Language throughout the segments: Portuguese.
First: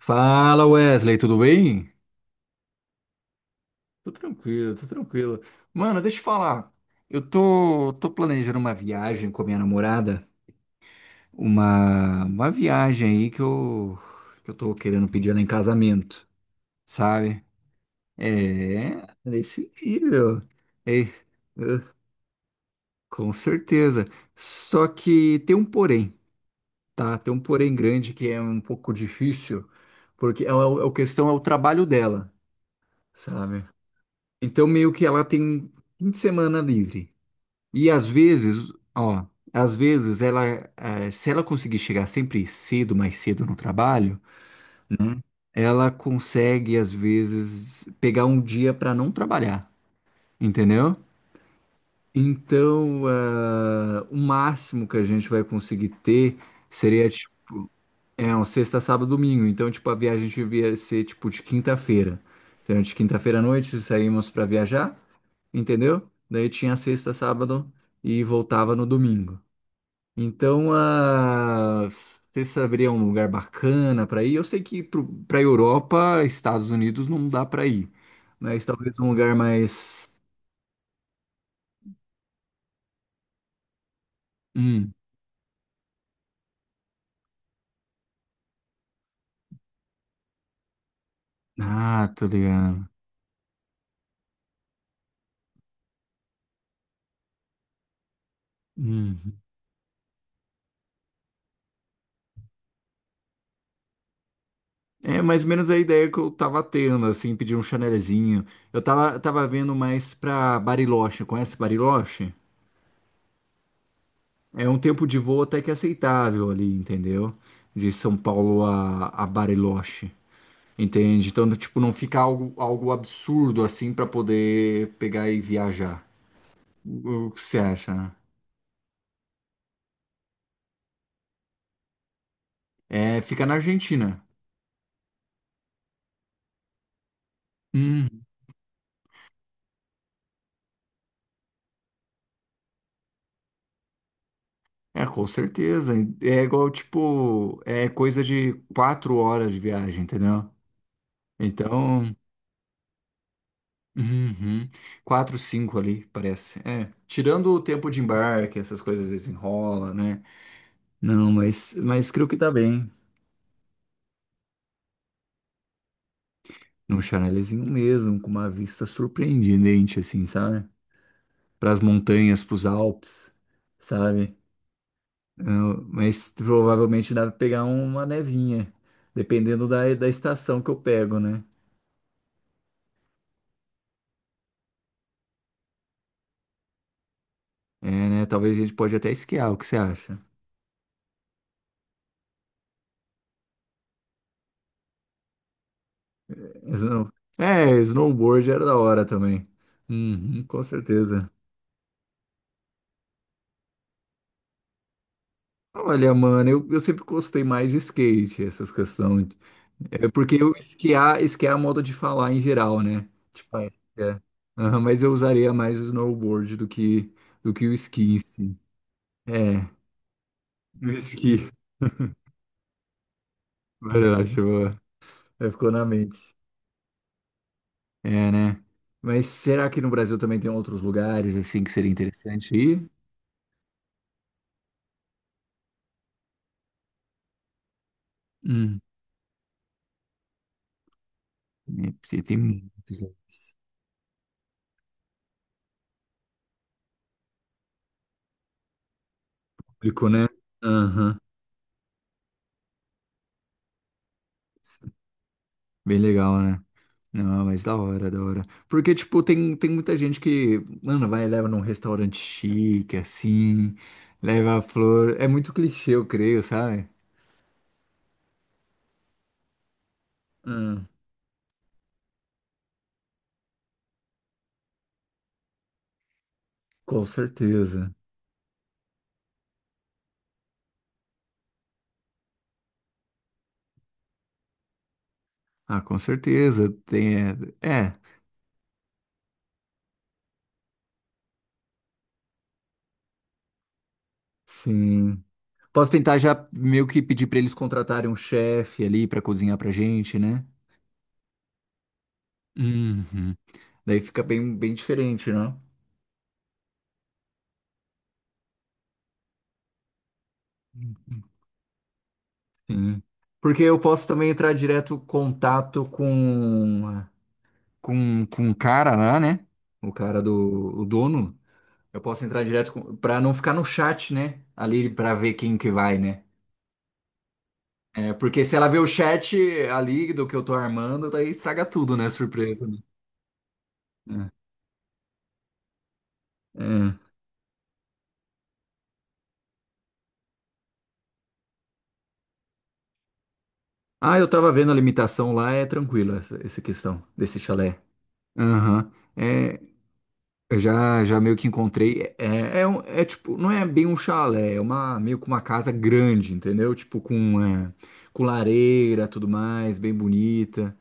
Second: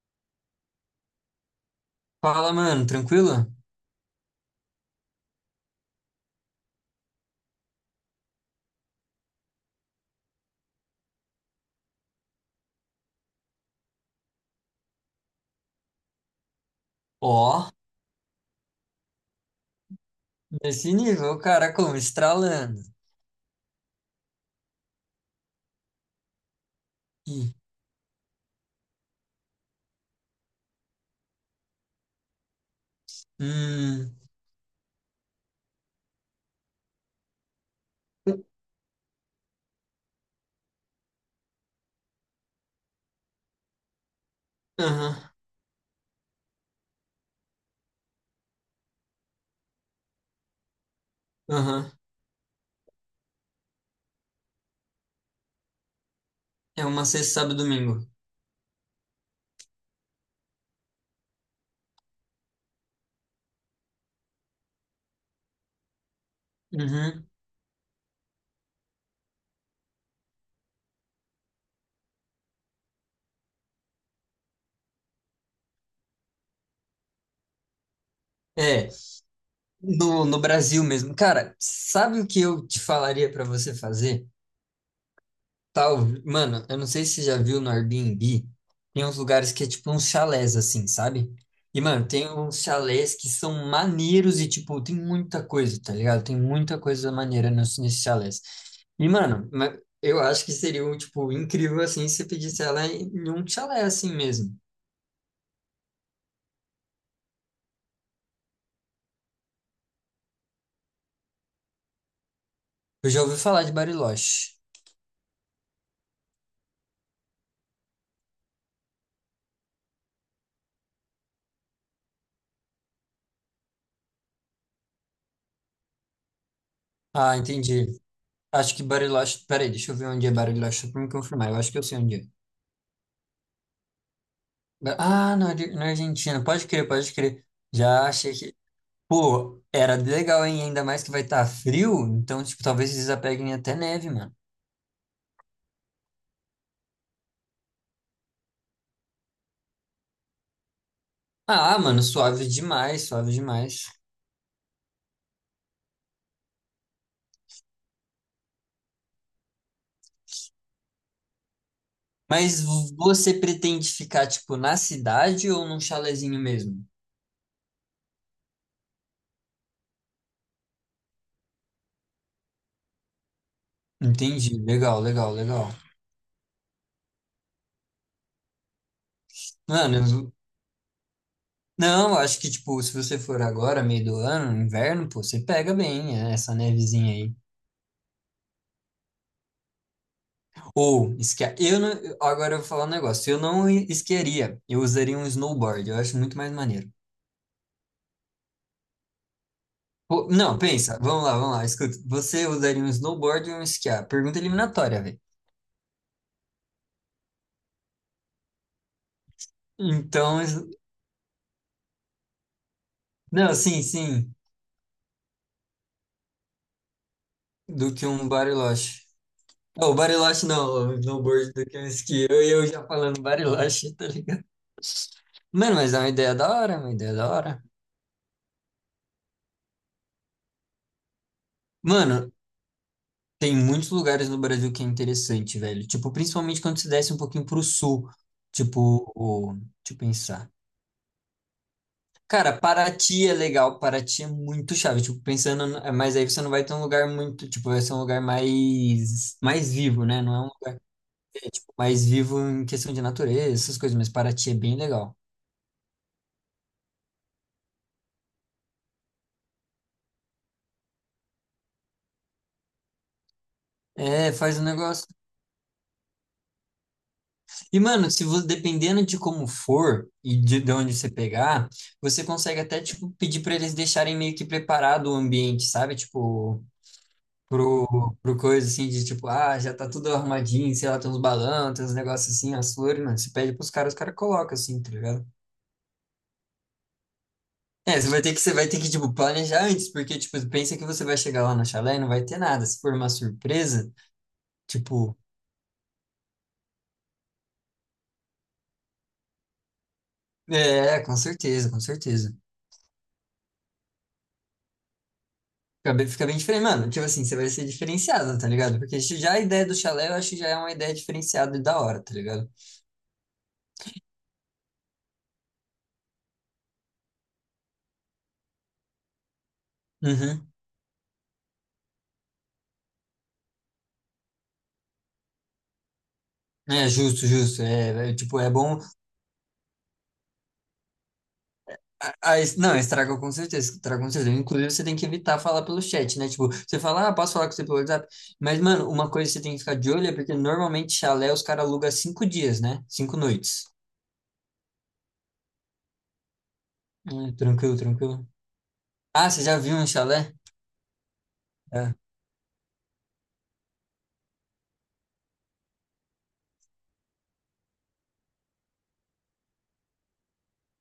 Fala Wesley, tudo bem? Fala, mano, tranquilo? Tô tranquilo, tô tranquilo. Mano, deixa eu te falar. Eu tô planejando uma viagem com a minha namorada. Uma viagem aí que eu tô querendo pedir ela em casamento, sabe? Ó, É, nesse nível. nesse É, nível, o cara como estralando. com certeza. Só que tem um porém, tá? Tem um Ih, porém grande que é um pouco difícil, porque a questão é o trabalho dela, sabe? hum, Então, meio que ela tem fim de semana livre. E às vezes, ó, às vezes ela, se ela conseguir chegar sempre cedo, mais cedo no trabalho, aham, né, ela consegue, às vezes, pegar um dia para não trabalhar, entendeu? aham. Então, o máximo que a gente vai conseguir ter É uma seria, tipo, sexta, sábado, e domingo. é, um sexta, sábado, domingo. Então, tipo, a viagem devia ser, tipo, de quinta-feira. Então, de quinta-feira à noite, saímos para viajar. Entendeu? Daí tinha sexta, Uhum. sábado e voltava no domingo. Então, ah, você saberia um lugar bacana para ir? Eu sei que para Europa, Estados Unidos não dá para ir, mas É, talvez um lugar mais. no Brasil mesmo. Cara, sabe o que eu te falaria pra você fazer? Hum. Tal, mano, eu não sei se você já viu no Airbnb, tem uns lugares que é tipo uns chalés assim, sabe? E, mano, Ah, tô tem uns ligado. chalés que são maneiros e, tipo, tem muita coisa, tá ligado? Tem muita coisa maneira nesses chalés. E, Hum. mano, eu acho que seria, um, tipo, incrível, assim, se você pedisse ela em um chalé assim mesmo. É mais ou menos a ideia que eu tava tendo, assim, pedir um chanelzinho. Eu tava vendo mais pra Bariloche. Conhece Bariloche? Eu já ouvi falar de Bariloche. É um tempo de voo até que é aceitável ali, entendeu? De São Paulo a Bariloche, entende? Então, tipo, não fica algo absurdo assim pra poder pegar e viajar. O Ah, que você entendi. acha, né? Acho que Bariloche... Peraí, deixa eu ver onde é Bariloche só pra me confirmar. Eu acho que eu sei onde é. É, fica na Argentina. Ah, na Argentina. Pode crer, pode crer. Já Hum. achei que pô, era legal, hein? Ainda mais que vai estar frio, então, tipo, talvez eles apeguem até neve, mano. É, com certeza. É igual, tipo, é coisa de 4 horas de viagem, entendeu? Ah, mano, Então, suave demais, suave demais. uhum, quatro, cinco ali, parece. É, tirando o tempo de embarque, essas coisas desenrola, né? Não, mas creio que tá Mas bem. Você pretende ficar, tipo, na cidade ou num chalezinho mesmo? Num chanelzinho mesmo, com uma vista surpreendente, assim, sabe? Pras montanhas, pros Alpes, sabe? Entendi, legal, legal, legal. Ah, mas provavelmente dá pra pegar uma nevinha, dependendo da, Mano, da estação que eu pego, né? não, acho que, tipo, se você for agora, meio do ano, inverno, pô, você pega bem é, essa nevezinha aí. É, né? Talvez a gente pode até esquiar, o que você acha? Ou, esqui... eu não... agora eu vou falar um negócio, eu não esquiaria, eu usaria um snowboard, eu acho muito mais maneiro. Snow- É, snowboard era da hora também. Pô, Uhum, não, com pensa, certeza. Vamos lá, escuta. Você usaria um snowboard ou um esquiar? Pergunta eliminatória, velho. Olha, mano, eu sempre gostei mais de skate, essas questões. É porque Então, eu esquiar, esquiar é a moda de falar em geral, né? não, Tipo, é. sim, É. sim, Aham, mas eu usaria mais o snowboard do que o do que esqui em um si. bariloche. É, Não, o bariloche não, o um esqui. snowboard do que um esqui. Eu já falando bariloche, tá Verdade, ligado? boa. É, ficou Mano, na mas é uma mente. ideia da hora, é uma ideia da hora. É, né? Mas será que no Brasil também tem outros lugares, assim, que seria Mano, interessante ir? tem muitos lugares no Brasil que é interessante, velho. Tipo, principalmente quando se desce um pouquinho pro sul. Hum, Tipo, o, deixa eu pensar. é, porque tem Cara, muitos Paraty é lugares. legal, Paraty é muito chave, tipo, pensando, mas aí você não vai ter um lugar muito, tipo, vai ser um lugar mais, mais vivo, Público, né? né? Não é um lugar Aham. mais vivo em questão de natureza, essas coisas, mas Paraty é bem legal. Bem legal, né? Não, mas da hora, da hora. Porque, tipo, tem muita gente que, mano, vai e leva num restaurante chique, assim, É, leva faz a um negócio. flor. É muito clichê, eu creio, sabe? E, mano, se você, dependendo de como for e de Hum, onde você pegar, você consegue até, tipo, pedir pra eles deixarem meio que preparado o ambiente, sabe? Tipo, com certeza. pro, pro coisa assim de tipo, ah, já tá tudo arrumadinho, sei lá, tem uns balão, tem uns negócios assim, as flores, mano. Você pede pros caras, os caras colocam assim, tá ligado? Ah, com certeza. Tem, é, é, É, você vai ter que, você vai ter que, tipo, planejar antes, porque, tipo, pensa que você vai chegar lá no chalé e não vai ter nada. Se for uma surpresa, tipo, sim. Posso tentar já meio que pedir pra eles contratarem um chefe ali pra cozinhar pra gente, né? é, com certeza, com certeza. Uhum. Daí fica bem, bem diferente, né? Fica bem diferente, mano. Tipo assim, você vai ser diferenciado, tá ligado? Porque já a ideia do chalé, eu acho que já é uma ideia diferenciada e da hora, tá ligado? Sim. Porque eu posso também entrar direto em contato com o cara lá, né? O cara Uhum. do, o dono. Eu posso entrar direto com, pra não ficar no chat, né? Ali pra ver quem que vai, né? É justo, justo. É, É, é, tipo, porque é se ela vê bom. o chat ali do que eu tô armando, daí estraga tudo, né? Ah, Surpresa, né? não, estraga com certeza, estraga com certeza. Inclusive, você tem que evitar falar pelo chat, né? Tipo, É, você fala, ah, é. posso falar com você pelo WhatsApp? Mas, mano, uma coisa que você tem que ficar de olho é porque normalmente chalé os caras alugam 5 dias, né? 5 noites. Ah, eu tava vendo a limitação lá, é tranquilo essa questão desse Tranquilo, chalé. tranquilo. Aham. Ah, você já É, viu um chalé? eu já meio que É. encontrei. É, é, é tipo, não é bem um chalé, é uma, meio que uma casa grande, entendeu? Tipo, com lareira, tudo mais, bem bonita,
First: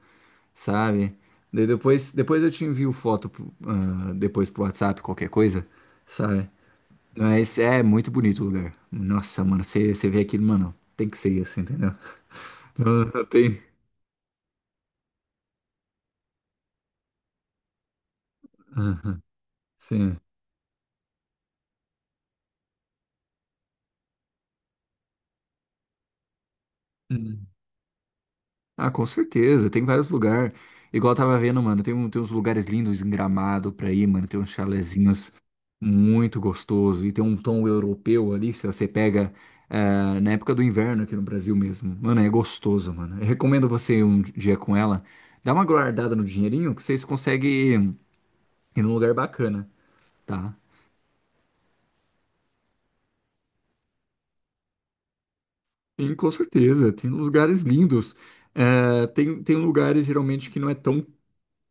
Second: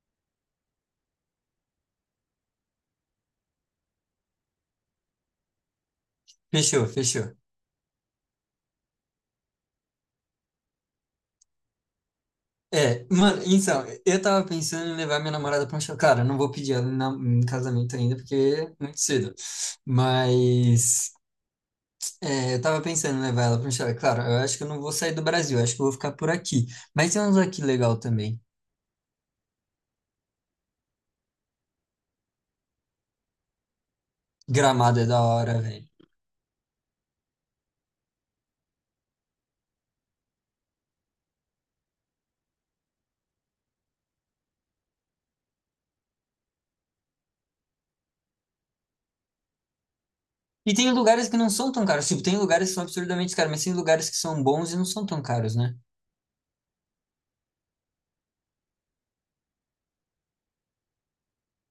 sabe? Daí depois eu te envio foto, depois pro WhatsApp, qualquer coisa, sabe? Fechou, fechou. Mas é muito bonito o lugar. Nossa, mano, você vê aquilo, mano, tem que ser assim, entendeu? Não, É, não mano, tem. então, eu tava pensando em levar minha namorada pra um chalé. Cara, eu não vou pedir ela em, em casamento ainda, porque é muito Aham, cedo. sim. Mas, é, eu tava pensando em levar ela para um chalé. Claro, eu acho que eu não vou sair do Brasil, eu acho que eu vou ficar por aqui. Mas tem uns Hum. aqui legal também. Ah, com certeza, tem vários lugares. Igual eu tava vendo, mano, tem uns lugares lindos em Gramado pra ir, mano, tem uns Gramado é da chalezinhos hora, velho. muito gostosos e tem um tom europeu ali, se você pega na época do inverno aqui no Brasil mesmo. Mano, é gostoso, mano. Eu recomendo você ir um dia com ela, dá uma guardada no dinheirinho que vocês conseguem ir num lugar bacana, tá? E tem lugares que não são tão caros. Tipo, tem lugares que são absurdamente caros, mas tem lugares que são bons e não são tão caros, né? Sim, com certeza, tem lugares lindos. Tem lugares geralmente que não é tão,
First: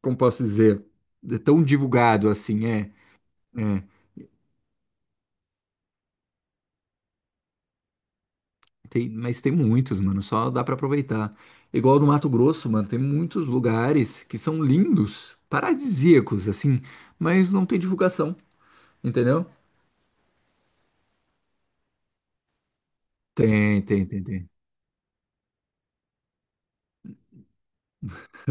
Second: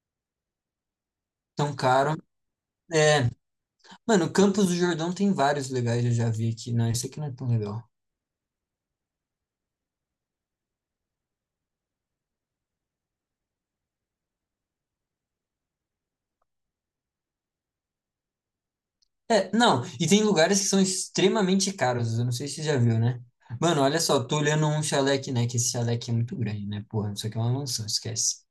como posso dizer, é tão Tão caro. divulgado assim, é. É, É, mano, Campos do Jordão tem vários legais, eu já vi aqui. Não, isso aqui não é tão legal. Mas tem muitos, mano, só dá pra aproveitar. Igual no Mato Grosso, mano, tem muitos lugares que são lindos, paradisíacos, assim, mas não tem divulgação, entendeu? É, não, e tem lugares que são extremamente caros. Eu não sei se você já viu, né? Mano, Tem, olha tem, tem, só, tô tem. olhando um chalé aqui, né? Que esse chalé aqui é muito grande, né? Porra, isso aqui é uma mansão, esquece.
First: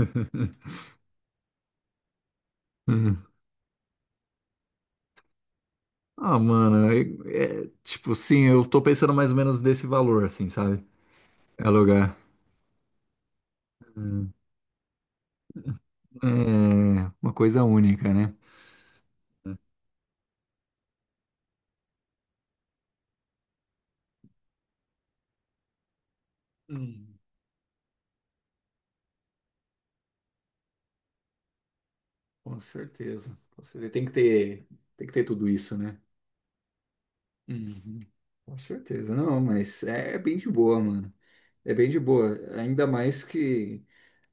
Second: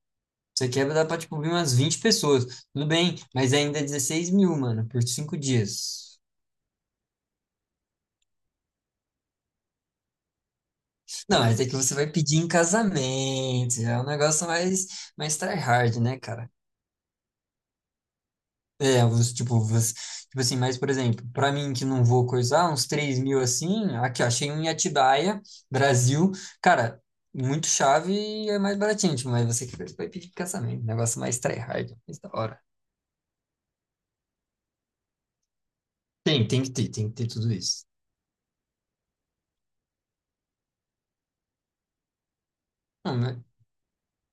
Você quebra dá pra, tipo, vir umas 20 pessoas. Tudo bem, Uhum. mas ainda é 16 mil, mano, por 5 dias. Ah, mano, é, tipo assim, eu tô pensando mais ou menos desse valor, assim, sabe? Não, mas é É que você vai lugar. pedir em casamento. É um Hum. negócio mais, mais tryhard, né, cara? É uma coisa única, né? É, tipo, tipo assim, mas, por exemplo, pra mim que não vou coisar, uns 3 mil assim, aqui, ó, achei um em Atibaia, Brasil. Cara, Hum, muito chave e é mais baratinho, tipo, mas você que vai pedir em casamento. Um negócio mais tryhard, mais da com hora. certeza. Com certeza. Tem que ter tudo isso, né? Tem, tem que ter tudo isso. Uhum. Com certeza, não, mas é bem de boa, mano. É bem de boa. Ainda Não, mais né? que.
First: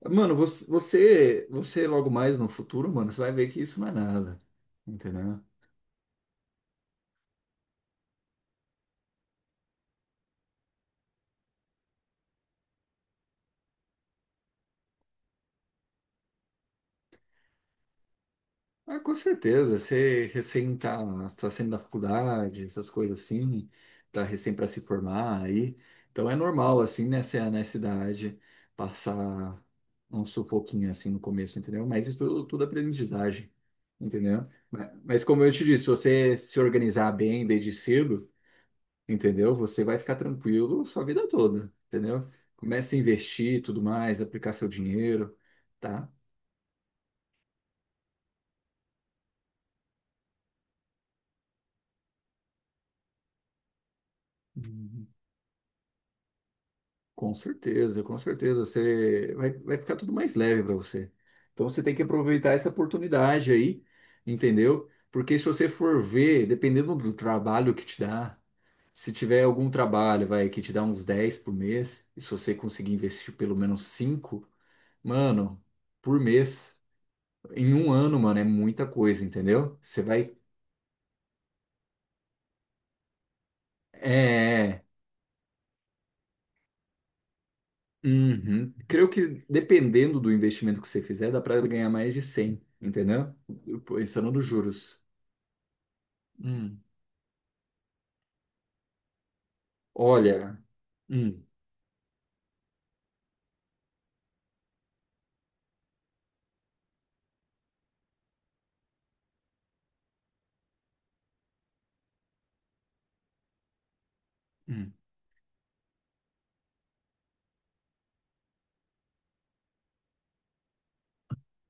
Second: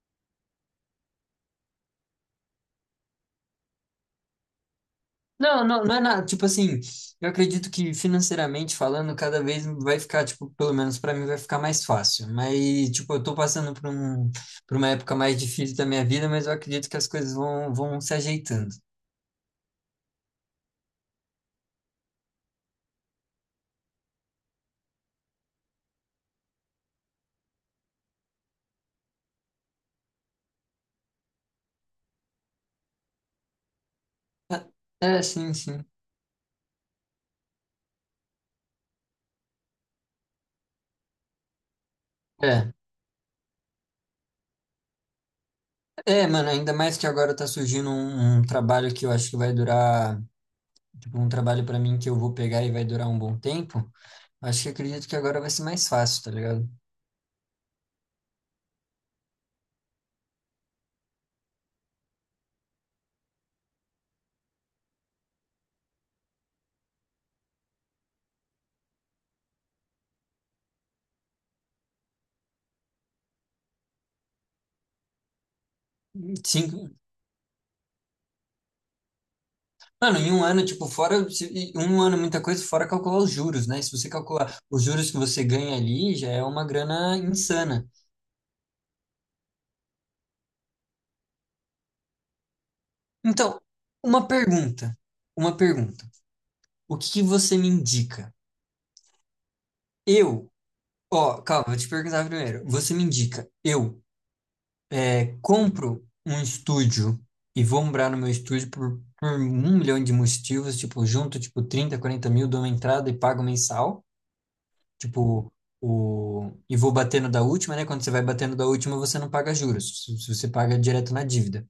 Mano, você logo mais no futuro, mano, você vai ver que isso não é nada. Entendeu? Não, não, não é nada. Tipo assim, eu acredito que financeiramente falando, cada vez vai ficar, tipo, pelo menos pra mim vai ficar mais fácil. Mas, tipo, eu tô passando por um, por uma época mais difícil da minha vida, mas eu acredito que as coisas vão se ajeitando. Ah, com certeza. Você recém tá saindo da faculdade, essas coisas assim, tá recém para se formar aí. Então é normal, assim, nessa idade, passar um sufoquinho assim no começo, entendeu? Mas isso tudo, tudo é aprendizagem, entendeu? Ma- É, Mas é, como eu sim, te disse, sim. se você se organizar bem desde cedo, entendeu? Você vai ficar tranquilo sua vida toda, entendeu? É. Comece a investir e tudo mais, aplicar seu dinheiro, tá? É, mano, ainda mais que agora tá surgindo um trabalho que eu acho que vai durar, tipo, um trabalho pra mim que eu vou pegar e vai durar um bom tempo. Acho que acredito que agora vai ser mais fácil, tá ligado? Com certeza, com certeza. Você vai ficar tudo mais leve para você. Então você tem que aproveitar essa oportunidade aí, entendeu? Porque se você for ver, dependendo do trabalho que te dá, se tiver algum trabalho, vai, que te dá uns 10 por mês, e se você conseguir investir pelo menos 5 mano, por mês, Sim, em um ano, mano, é muita coisa, entendeu? Você mano, em vai. um ano, tipo, fora, em um ano é muita coisa, fora calcular os juros, né? Se você É. calcular é, os é. juros que você ganha ali, já é uma grana insana. Uhum. Creio que dependendo do investimento que você fizer, dá para ganhar mais de 100, entendeu? Então, uma Pensando nos pergunta, juros. uma pergunta. Hum, O que que você me indica? Eu, Olha, ó, hum, calma, vou te perguntar primeiro. Você me indica, eu é, compro um estúdio e vou morar no meu estúdio por um milhão de motivos, tipo, junto, tipo, 30, 40 mil, dou uma entrada e pago mensal. hum. Tipo, o... e vou batendo da última, né? Quando você vai batendo da última, você não paga juros. Você paga direto na dívida.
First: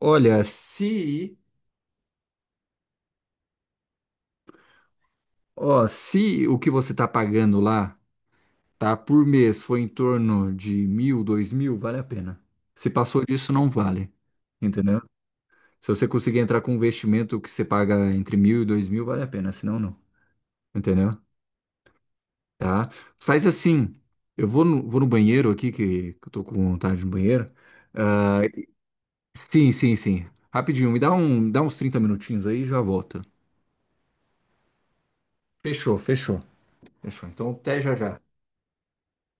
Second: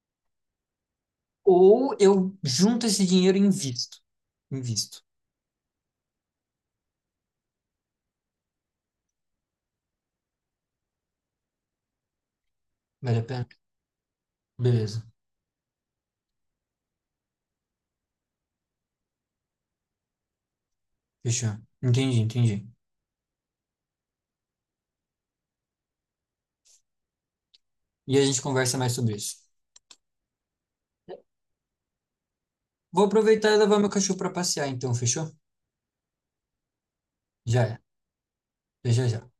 Olha, se, Ou eu junto esse dinheiro e invisto. Invisto. ó, se o que você tá pagando lá, tá, por mês foi em torno de 1.000, 2.000, vale a pena. Se Vale passou a pena? disso, não vale, entendeu? Beleza. Se você conseguir entrar com um investimento que você paga entre 1.000 e 2.000, vale a pena, senão não, entendeu? Fechou. Entendi, entendi. Tá? Faz assim, eu vou no banheiro aqui, que eu tô com vontade no banheiro. E a Ah, gente conversa mais sobre isso. sim, sim, sim. Rapidinho, me dá uns 30 minutinhos aí e já Vou volta. aproveitar e levar meu cachorro para passear, então, fechou? Fechou, fechou. Fechou. Então, Já é. até já já. Já, já, já.